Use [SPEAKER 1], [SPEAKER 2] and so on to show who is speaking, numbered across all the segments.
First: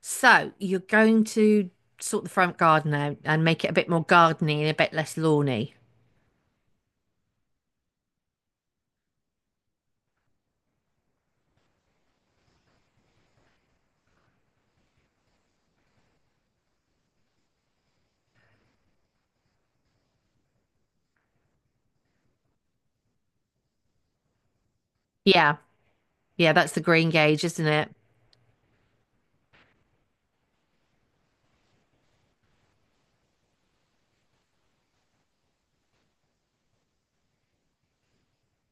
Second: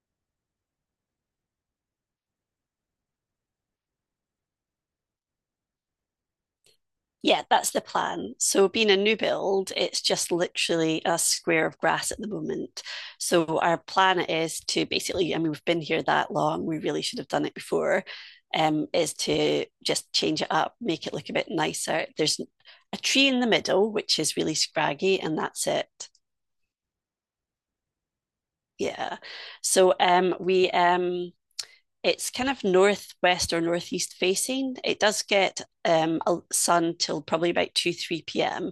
[SPEAKER 1] So you're going to sort the front garden out and make it a bit more gardeny and a bit less lawny.
[SPEAKER 2] Yeah, that's the plan. So, being a new build, it's just literally a square of grass at the moment. So, our plan is to basically, I mean, we've been here that long, we really should have done it before, is to just change it up, make it look a bit nicer. There's a tree in the middle, which is really scraggy, and
[SPEAKER 1] Yeah,
[SPEAKER 2] that's it.
[SPEAKER 1] yeah, that's the green gauge, isn't it?
[SPEAKER 2] Yeah. So, we, it's kind of northwest or northeast facing. It does get sun till probably about 2, 3 p.m.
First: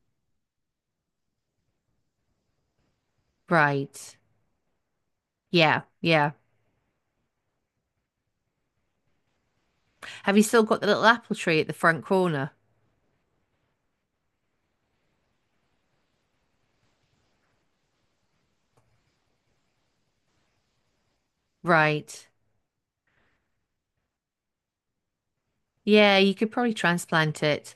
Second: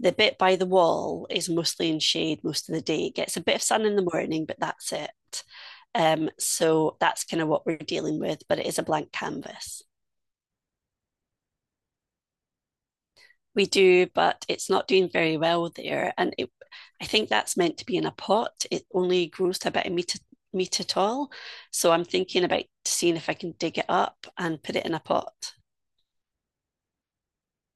[SPEAKER 2] The bit by the wall is mostly in shade most of the day. It gets a bit of sun in the
[SPEAKER 1] Right.
[SPEAKER 2] morning, but that's it.
[SPEAKER 1] Yeah,
[SPEAKER 2] Um,
[SPEAKER 1] yeah.
[SPEAKER 2] so that's kind of what we're dealing with, but it is a blank canvas.
[SPEAKER 1] Have you still got the little apple tree at the front corner?
[SPEAKER 2] We do, but it's not doing very well there. And it, I think that's meant to be in a pot. It only grows to about a meter, meter tall. So I'm
[SPEAKER 1] Right.
[SPEAKER 2] thinking about seeing if I can dig it up and put it in a pot.
[SPEAKER 1] Yeah, you could probably transplant it.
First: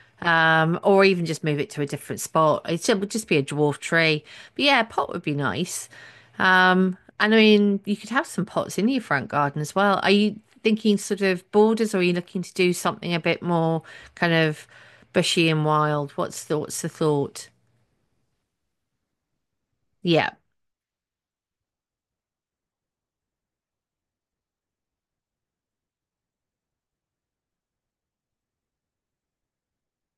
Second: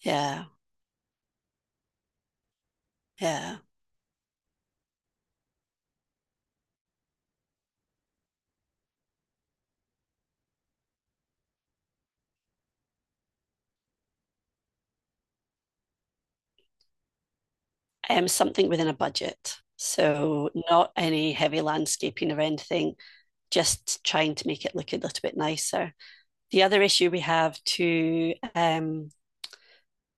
[SPEAKER 2] Yeah,
[SPEAKER 1] Or even just move it to a different spot. It would just be a
[SPEAKER 2] yeah.
[SPEAKER 1] dwarf tree. But yeah, a pot would be nice. And I mean, you could have some pots in your front garden as well. Are you thinking sort of borders, or are you looking to do something a bit more kind of bushy and wild? What's the thought?
[SPEAKER 2] Something within a budget.
[SPEAKER 1] Yeah,
[SPEAKER 2] So not any heavy landscaping or anything, just trying to make it look a little bit nicer. The other issue we have to um,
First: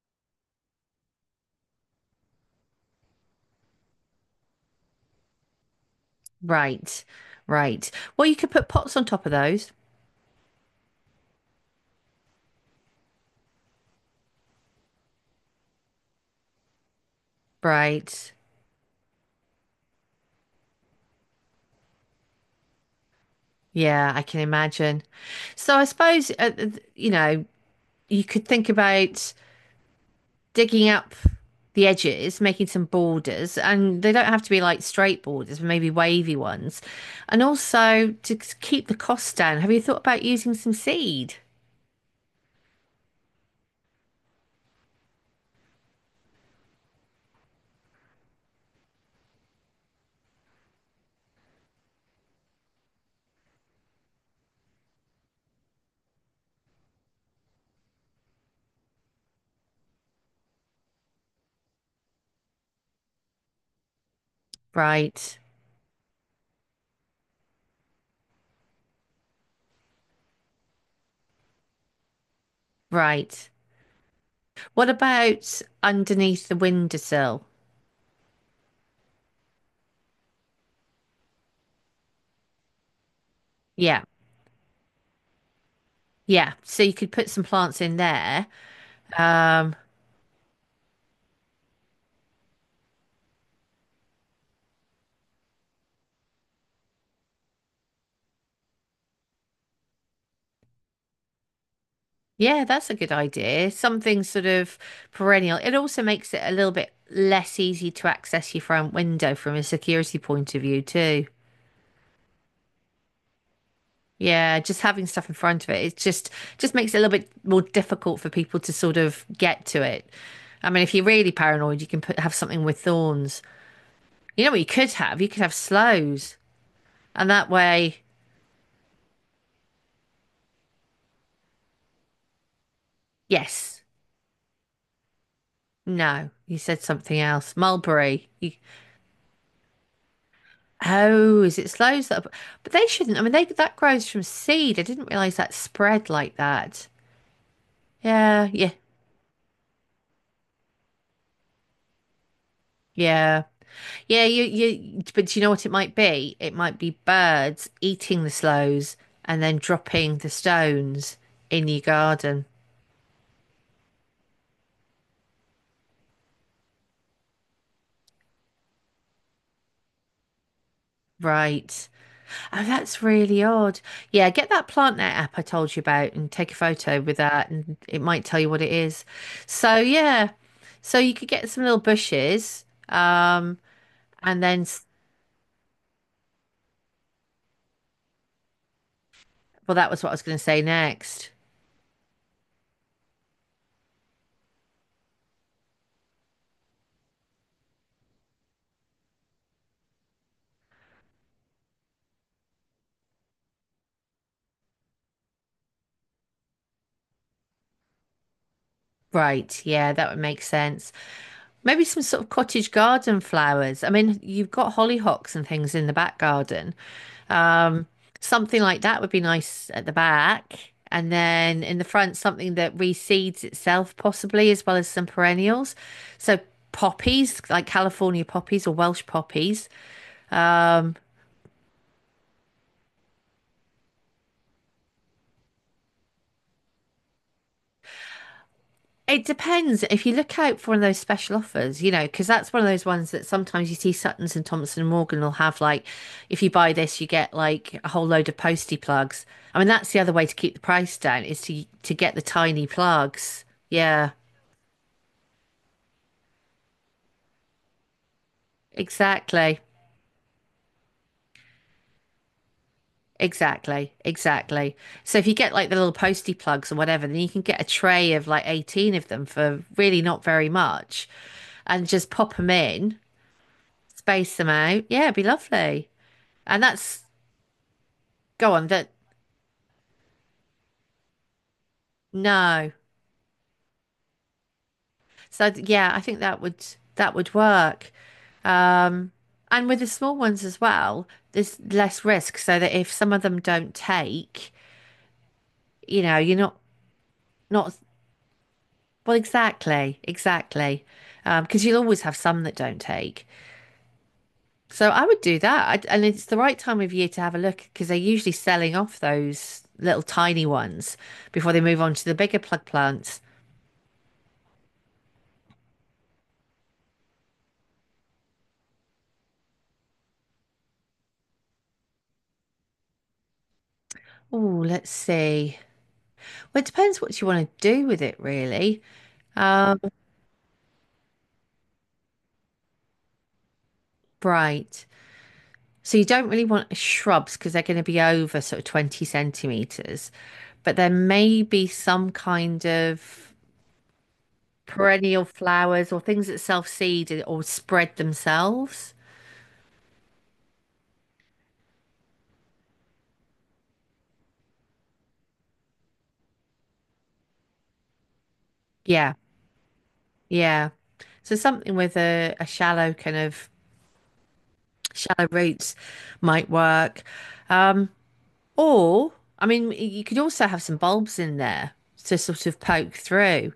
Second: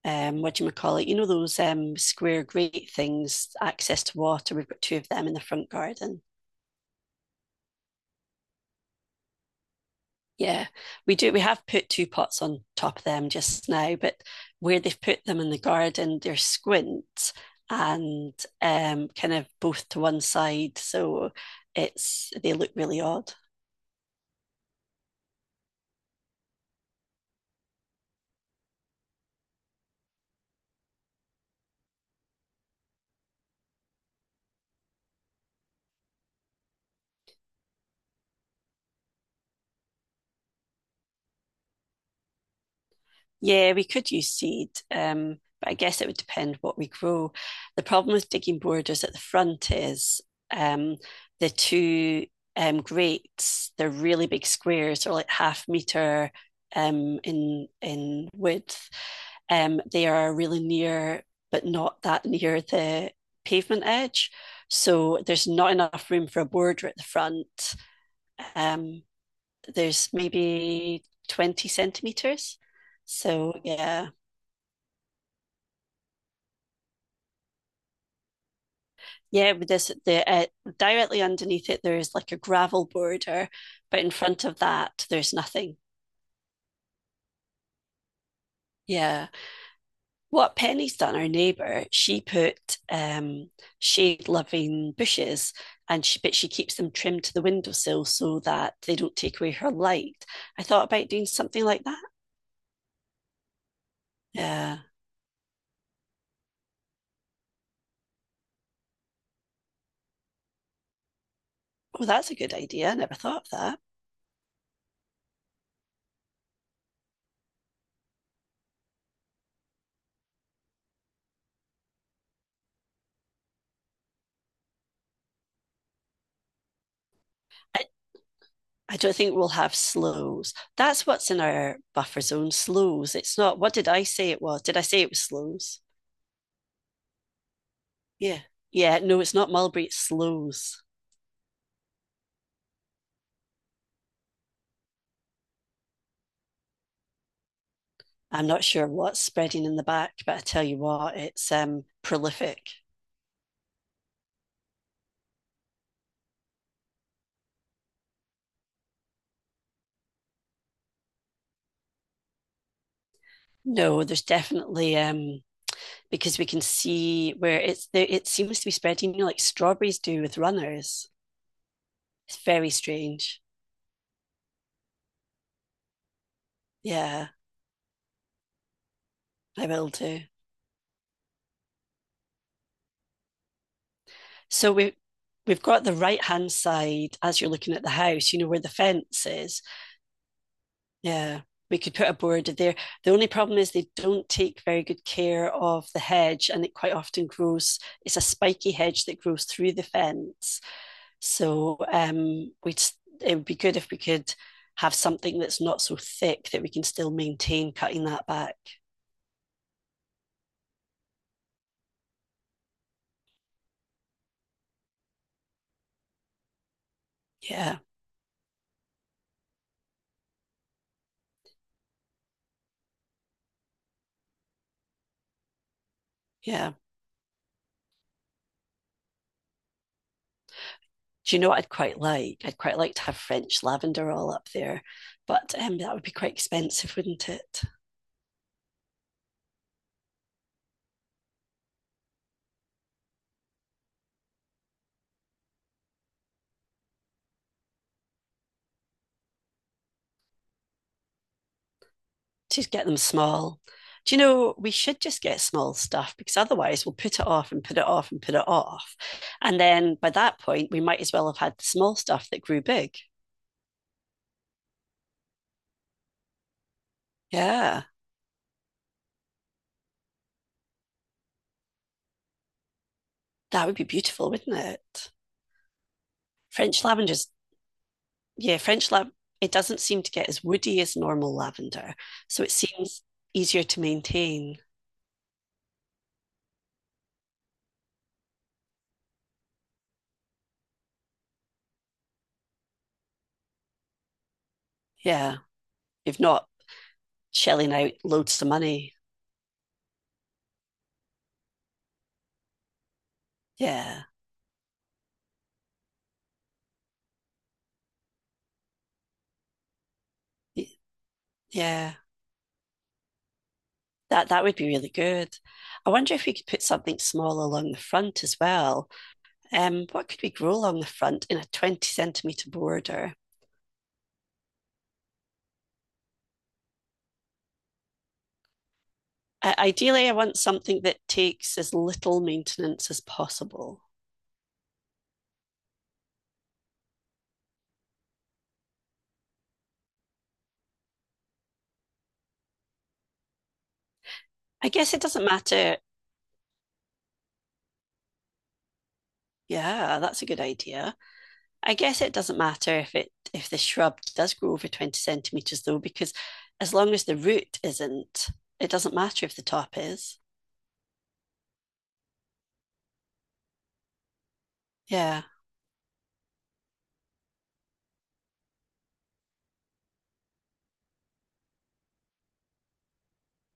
[SPEAKER 2] um, what do you call it? You know those square grate things, access to water. We've got two of them in the front garden.
[SPEAKER 1] right, right. Well, you could put pots on top of those.
[SPEAKER 2] Yeah, we do. We have put two pots on top of them just now, but where they've put them in the garden, they're squint
[SPEAKER 1] Right.
[SPEAKER 2] and kind of both to one side, so it's they look really odd.
[SPEAKER 1] Yeah, I can imagine. So I suppose, you know, you could think about digging up the edges, making some borders, and they don't have to be like straight borders, but maybe wavy ones. And also to keep the cost down, have you thought about using some seed?
[SPEAKER 2] Yeah, we could use seed, but I guess it would depend what we grow. The problem with digging borders at the front is um, the two grates, they're really big squares, or like half meter in width. They are really near, but not that near the pavement edge. So
[SPEAKER 1] Right,
[SPEAKER 2] there's not enough room for a border at the front. Um, there's maybe 20 centimeters.
[SPEAKER 1] right.
[SPEAKER 2] So yeah.
[SPEAKER 1] What about underneath the windowsill?
[SPEAKER 2] Yeah, with this the directly underneath it there is like a gravel border, but
[SPEAKER 1] Yeah,
[SPEAKER 2] in front of that there's nothing.
[SPEAKER 1] yeah. So you could put some plants in there.
[SPEAKER 2] Yeah.
[SPEAKER 1] Um,
[SPEAKER 2] What Penny's done, our neighbour, she put um, shade-loving bushes, and she but she keeps them trimmed to the windowsill so that they don't take away her light. I thought about doing something like that.
[SPEAKER 1] yeah, that's a good idea. Something sort of
[SPEAKER 2] Yeah.
[SPEAKER 1] perennial. It also makes it a little bit less easy to access your front window from a security point of view, too.
[SPEAKER 2] Oh, that's a good idea. I never thought of that.
[SPEAKER 1] Yeah, just having stuff in front of it, it just makes it a little bit more difficult for people to sort of get to it. I mean, if you're really paranoid, you can put have something with thorns. You know what you could have? You could have sloes, and that
[SPEAKER 2] I,
[SPEAKER 1] way,
[SPEAKER 2] I don't think we'll have slows. That's what's in our buffer zone, slows. It's not, what
[SPEAKER 1] yes,
[SPEAKER 2] did I say it was? Did I say it was slows?
[SPEAKER 1] no, you said something else. Mulberry.
[SPEAKER 2] Yeah.
[SPEAKER 1] You,
[SPEAKER 2] Yeah. No, it's not mulberry, it's sloes.
[SPEAKER 1] oh, is it sloes? That? Are- but they shouldn't. I mean, they that grows from seed. I didn't realize that spread like that.
[SPEAKER 2] I'm
[SPEAKER 1] Yeah,
[SPEAKER 2] not
[SPEAKER 1] yeah,
[SPEAKER 2] sure what's spreading in the back, but I tell you what, it's prolific.
[SPEAKER 1] yeah. Yeah, but do you know what it might be? It might be birds eating the sloes and then dropping the stones in your garden.
[SPEAKER 2] No, there's definitely because we can see where it seems to be spreading, you know, like strawberries do with runners.
[SPEAKER 1] Right.
[SPEAKER 2] It's
[SPEAKER 1] Oh,
[SPEAKER 2] very
[SPEAKER 1] that's
[SPEAKER 2] strange.
[SPEAKER 1] really odd. Yeah, get that PlantNet app I told you about and take a photo with
[SPEAKER 2] Yeah,
[SPEAKER 1] that, and it might tell you what it is.
[SPEAKER 2] I
[SPEAKER 1] So,
[SPEAKER 2] will do.
[SPEAKER 1] yeah, so you could get some little bushes, and then,
[SPEAKER 2] So
[SPEAKER 1] s-
[SPEAKER 2] we've got the right hand side as you're looking at the house, you know, where the fence is.
[SPEAKER 1] well, that was what I was going to say next.
[SPEAKER 2] Yeah, we could put a border there. The only problem is they don't take very good care of the hedge, and it quite often grows. It's a spiky hedge that grows through the fence. So we'd it would be good if we could have something that's not so thick that we can still maintain cutting that back.
[SPEAKER 1] Right. Yeah, that would make sense. Maybe some sort of cottage garden flowers. I mean, you've got hollyhocks and things in the back garden.
[SPEAKER 2] Yeah,
[SPEAKER 1] Um, something like that would be nice at the back. And then in the front, something that reseeds itself, possibly, as well as some perennials. So
[SPEAKER 2] yeah.
[SPEAKER 1] poppies, like California poppies or Welsh poppies. Um,
[SPEAKER 2] Do you know what I'd quite like? I'd quite like to have French lavender all up there, but that would be quite expensive, wouldn't it?
[SPEAKER 1] It depends if you look out for one of those special offers, you know, because that's one of those ones that sometimes you see Suttons and Thompson and Morgan will have like, if you buy this, you get like a whole load of postie plugs. I mean, that's the other way to keep the price down is to get the
[SPEAKER 2] To
[SPEAKER 1] tiny
[SPEAKER 2] get them
[SPEAKER 1] plugs.
[SPEAKER 2] small.
[SPEAKER 1] Yeah,
[SPEAKER 2] Do you know, we should just get small stuff because otherwise we'll put it off. And
[SPEAKER 1] exactly,
[SPEAKER 2] then by that point, we might as well have had the small stuff that grew big.
[SPEAKER 1] exactly, exactly. So if you get like the little postie plugs or whatever, then you can get a
[SPEAKER 2] Yeah,
[SPEAKER 1] tray of like 18 of them for really not very much, and just pop them in,
[SPEAKER 2] that would be beautiful,
[SPEAKER 1] space them
[SPEAKER 2] wouldn't
[SPEAKER 1] out. Yeah,
[SPEAKER 2] it?
[SPEAKER 1] it'd be lovely. And
[SPEAKER 2] French
[SPEAKER 1] that's
[SPEAKER 2] lavender's,
[SPEAKER 1] go
[SPEAKER 2] yeah,
[SPEAKER 1] on,
[SPEAKER 2] French
[SPEAKER 1] that
[SPEAKER 2] lav, it doesn't seem to get as woody as normal lavender. So it
[SPEAKER 1] no.
[SPEAKER 2] seems easier to maintain.
[SPEAKER 1] So yeah, I think that would work. Um, and with the small ones as well, there's less risk so that if some of them don't take,
[SPEAKER 2] Yeah,
[SPEAKER 1] you know,
[SPEAKER 2] you've
[SPEAKER 1] you're
[SPEAKER 2] not
[SPEAKER 1] not
[SPEAKER 2] shelling
[SPEAKER 1] not
[SPEAKER 2] out loads of money.
[SPEAKER 1] well exactly, exactly. Because you'll always have some that don't take.
[SPEAKER 2] Yeah,
[SPEAKER 1] So I would do that. I And it's the right time of year to have a look because they're usually selling off those little tiny ones before they move on
[SPEAKER 2] yeah.
[SPEAKER 1] to the bigger plug plants.
[SPEAKER 2] That that would be really good. I wonder if we could put something small along the front as well. What could we grow along the front in a 20 centimeter border?
[SPEAKER 1] Oh, let's see. Well, it depends what you want to do with it, really.
[SPEAKER 2] I,
[SPEAKER 1] Um,
[SPEAKER 2] ideally, I want something that takes as little maintenance as possible.
[SPEAKER 1] right. So you don't really want shrubs because they're going to be over sort of 20 centimeters, but there may be some kind of
[SPEAKER 2] I guess it doesn't
[SPEAKER 1] perennial
[SPEAKER 2] matter.
[SPEAKER 1] flowers or things that self-seed or spread themselves.
[SPEAKER 2] Yeah, that's a good idea. I guess it doesn't matter if it if the shrub does grow over 20 centimeters though, because as long as the root isn't, it doesn't
[SPEAKER 1] Yeah,
[SPEAKER 2] matter if the top is.
[SPEAKER 1] yeah. So something with a shallow kind of
[SPEAKER 2] Yeah,
[SPEAKER 1] shallow roots might work. Um, or I mean, you could also have some bulbs in there to sort of poke through.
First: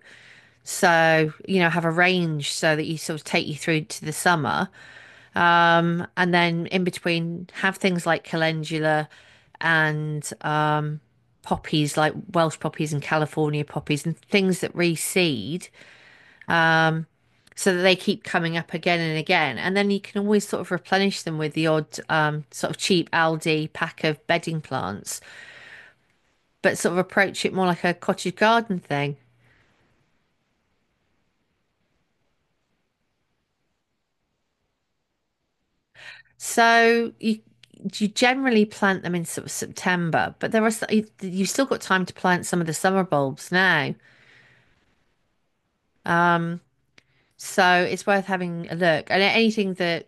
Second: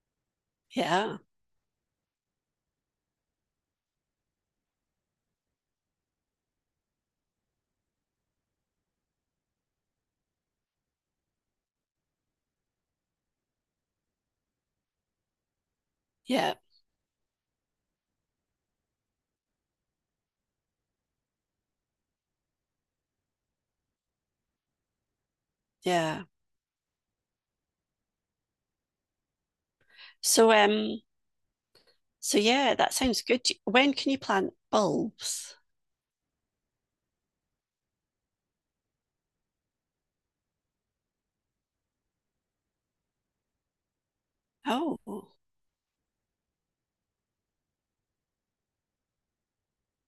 [SPEAKER 2] yeah,
[SPEAKER 1] So, you know, have a range so that you sort of take you through to the summer. And then in between, have things like calendula and poppies, like Welsh poppies and California poppies, and things that reseed
[SPEAKER 2] yeah,
[SPEAKER 1] so that they keep coming up again and again. And then you can always sort of replenish them with the odd sort of cheap Aldi pack of bedding plants,
[SPEAKER 2] yeah.
[SPEAKER 1] but sort of approach it more like a cottage garden thing.
[SPEAKER 2] So um So yeah, that sounds good. Do- When can you plant bulbs?
[SPEAKER 1] So you generally plant them in sort of September, but there are s- you've still got time to plant some of the summer bulbs now.
[SPEAKER 2] Oh,
[SPEAKER 1] Um, so it's worth having a look. And anything that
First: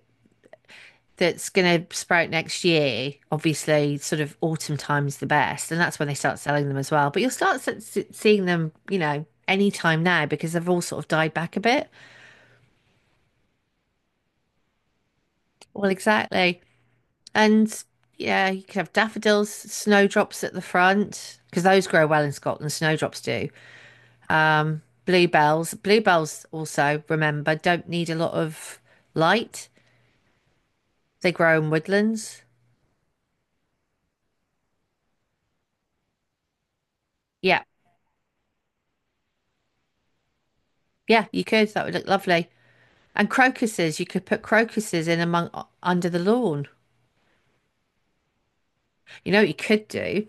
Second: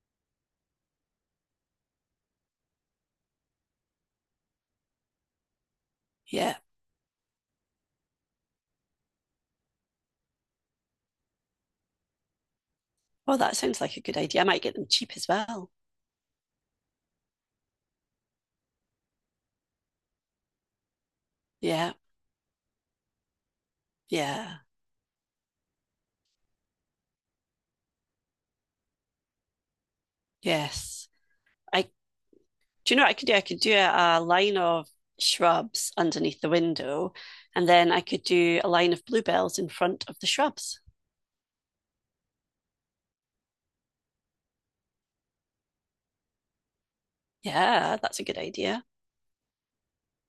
[SPEAKER 1] that's going to sprout next year, obviously, sort of autumn time's the best, and that's when they start
[SPEAKER 2] yeah.
[SPEAKER 1] selling them as well. But you'll start seeing them, you know, any time now because they've all sort of died back a bit.
[SPEAKER 2] Oh, that sounds like a good idea. I might get them cheap as well.
[SPEAKER 1] Well, exactly. And yeah, you could have daffodils, snowdrops at the front because those
[SPEAKER 2] Yeah,
[SPEAKER 1] grow well in Scotland. Snowdrops do.
[SPEAKER 2] yeah,
[SPEAKER 1] Bluebells also remember don't need a lot of light.
[SPEAKER 2] yes.
[SPEAKER 1] They grow in
[SPEAKER 2] I
[SPEAKER 1] woodlands.
[SPEAKER 2] Do you know what I could do? I could do a line of shrubs underneath the window,
[SPEAKER 1] Yeah,
[SPEAKER 2] and then I could do a line of bluebells in front of the shrubs.
[SPEAKER 1] yeah, you could. That would look lovely. And crocuses, you could put crocuses in among under the lawn.
[SPEAKER 2] Yeah, that's a good idea.
[SPEAKER 1] You know what you could do?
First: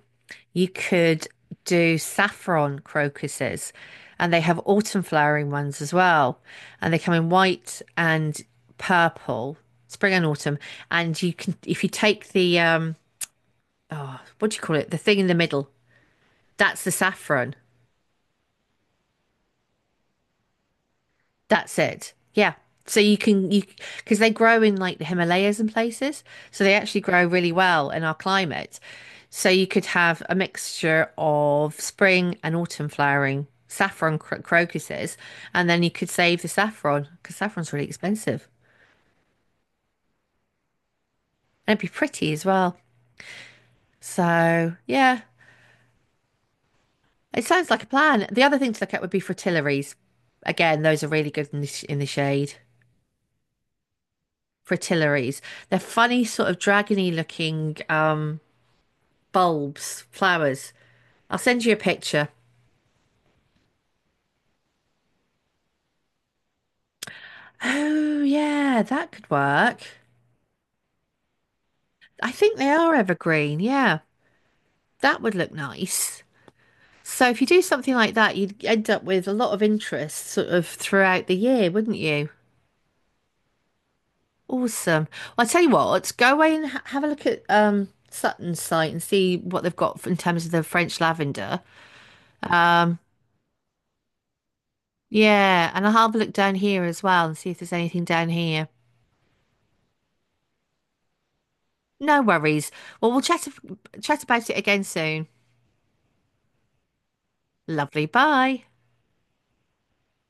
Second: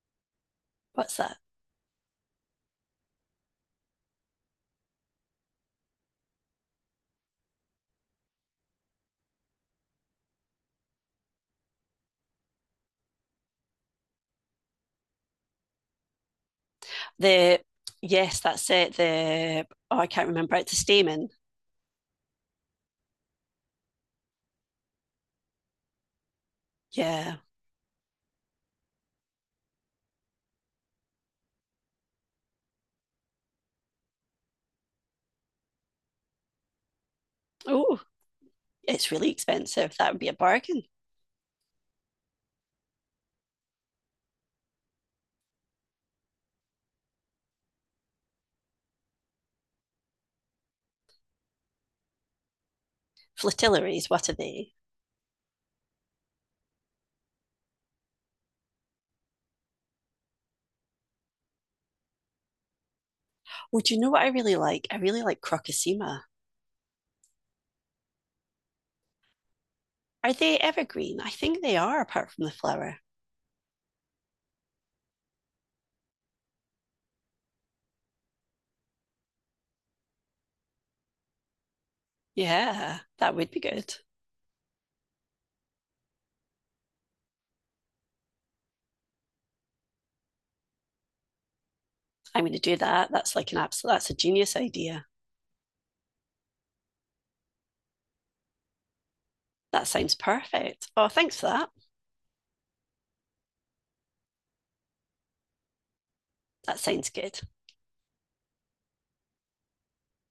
[SPEAKER 1] You
[SPEAKER 2] What's
[SPEAKER 1] could
[SPEAKER 2] that?
[SPEAKER 1] do saffron crocuses, and they have autumn flowering ones as well. And they come in white and purple, spring and autumn. And you can, if you take the, what do you call it? The thing in the middle, that's the saffron.
[SPEAKER 2] The Yes, that's it. The Oh, I can't remember. It's a stamen.
[SPEAKER 1] That's it. Yeah. So you can you Because they grow in like the Himalayas and places, so they actually grow
[SPEAKER 2] Yeah.
[SPEAKER 1] really well in our climate. So you could have a mixture of spring and autumn flowering saffron crocuses, and then you could save the saffron because saffron's really
[SPEAKER 2] Oh,
[SPEAKER 1] expensive,
[SPEAKER 2] it's really expensive. That would be a bargain.
[SPEAKER 1] and it'd be pretty as well. So yeah, it sounds like a plan. The other thing to look at would be fritillaries. Again, those are really good in the, in the shade.
[SPEAKER 2] Flatillaries, what are they?
[SPEAKER 1] Fritillaries. They're funny, sort of dragony looking. Bulbs, flowers. I'll send you a picture.
[SPEAKER 2] Oh, do you know what I really like? I really like Crocosema.
[SPEAKER 1] Oh, yeah, that could work.
[SPEAKER 2] Are they evergreen? I think they are,
[SPEAKER 1] I
[SPEAKER 2] apart from the
[SPEAKER 1] think they are
[SPEAKER 2] flower.
[SPEAKER 1] evergreen. Yeah, that would look nice. So if you do something like that, you'd end up with a lot of interest sort of throughout the year, wouldn't you?
[SPEAKER 2] Yeah, that would be good.
[SPEAKER 1] Awesome. Well, I tell you what, go away and ha have a look at Sutton's site and see what they've got in terms of the French lavender.
[SPEAKER 2] I'm going to do
[SPEAKER 1] Um,
[SPEAKER 2] that. That's like an absolute, that's a genius idea.
[SPEAKER 1] yeah, and I'll have a look down here as well and see if there's anything down here.
[SPEAKER 2] That sounds perfect. Oh, thanks for that.
[SPEAKER 1] No worries. Well, we'll chat about it again soon.
[SPEAKER 2] That sounds good.
[SPEAKER 1] Lovely. Bye.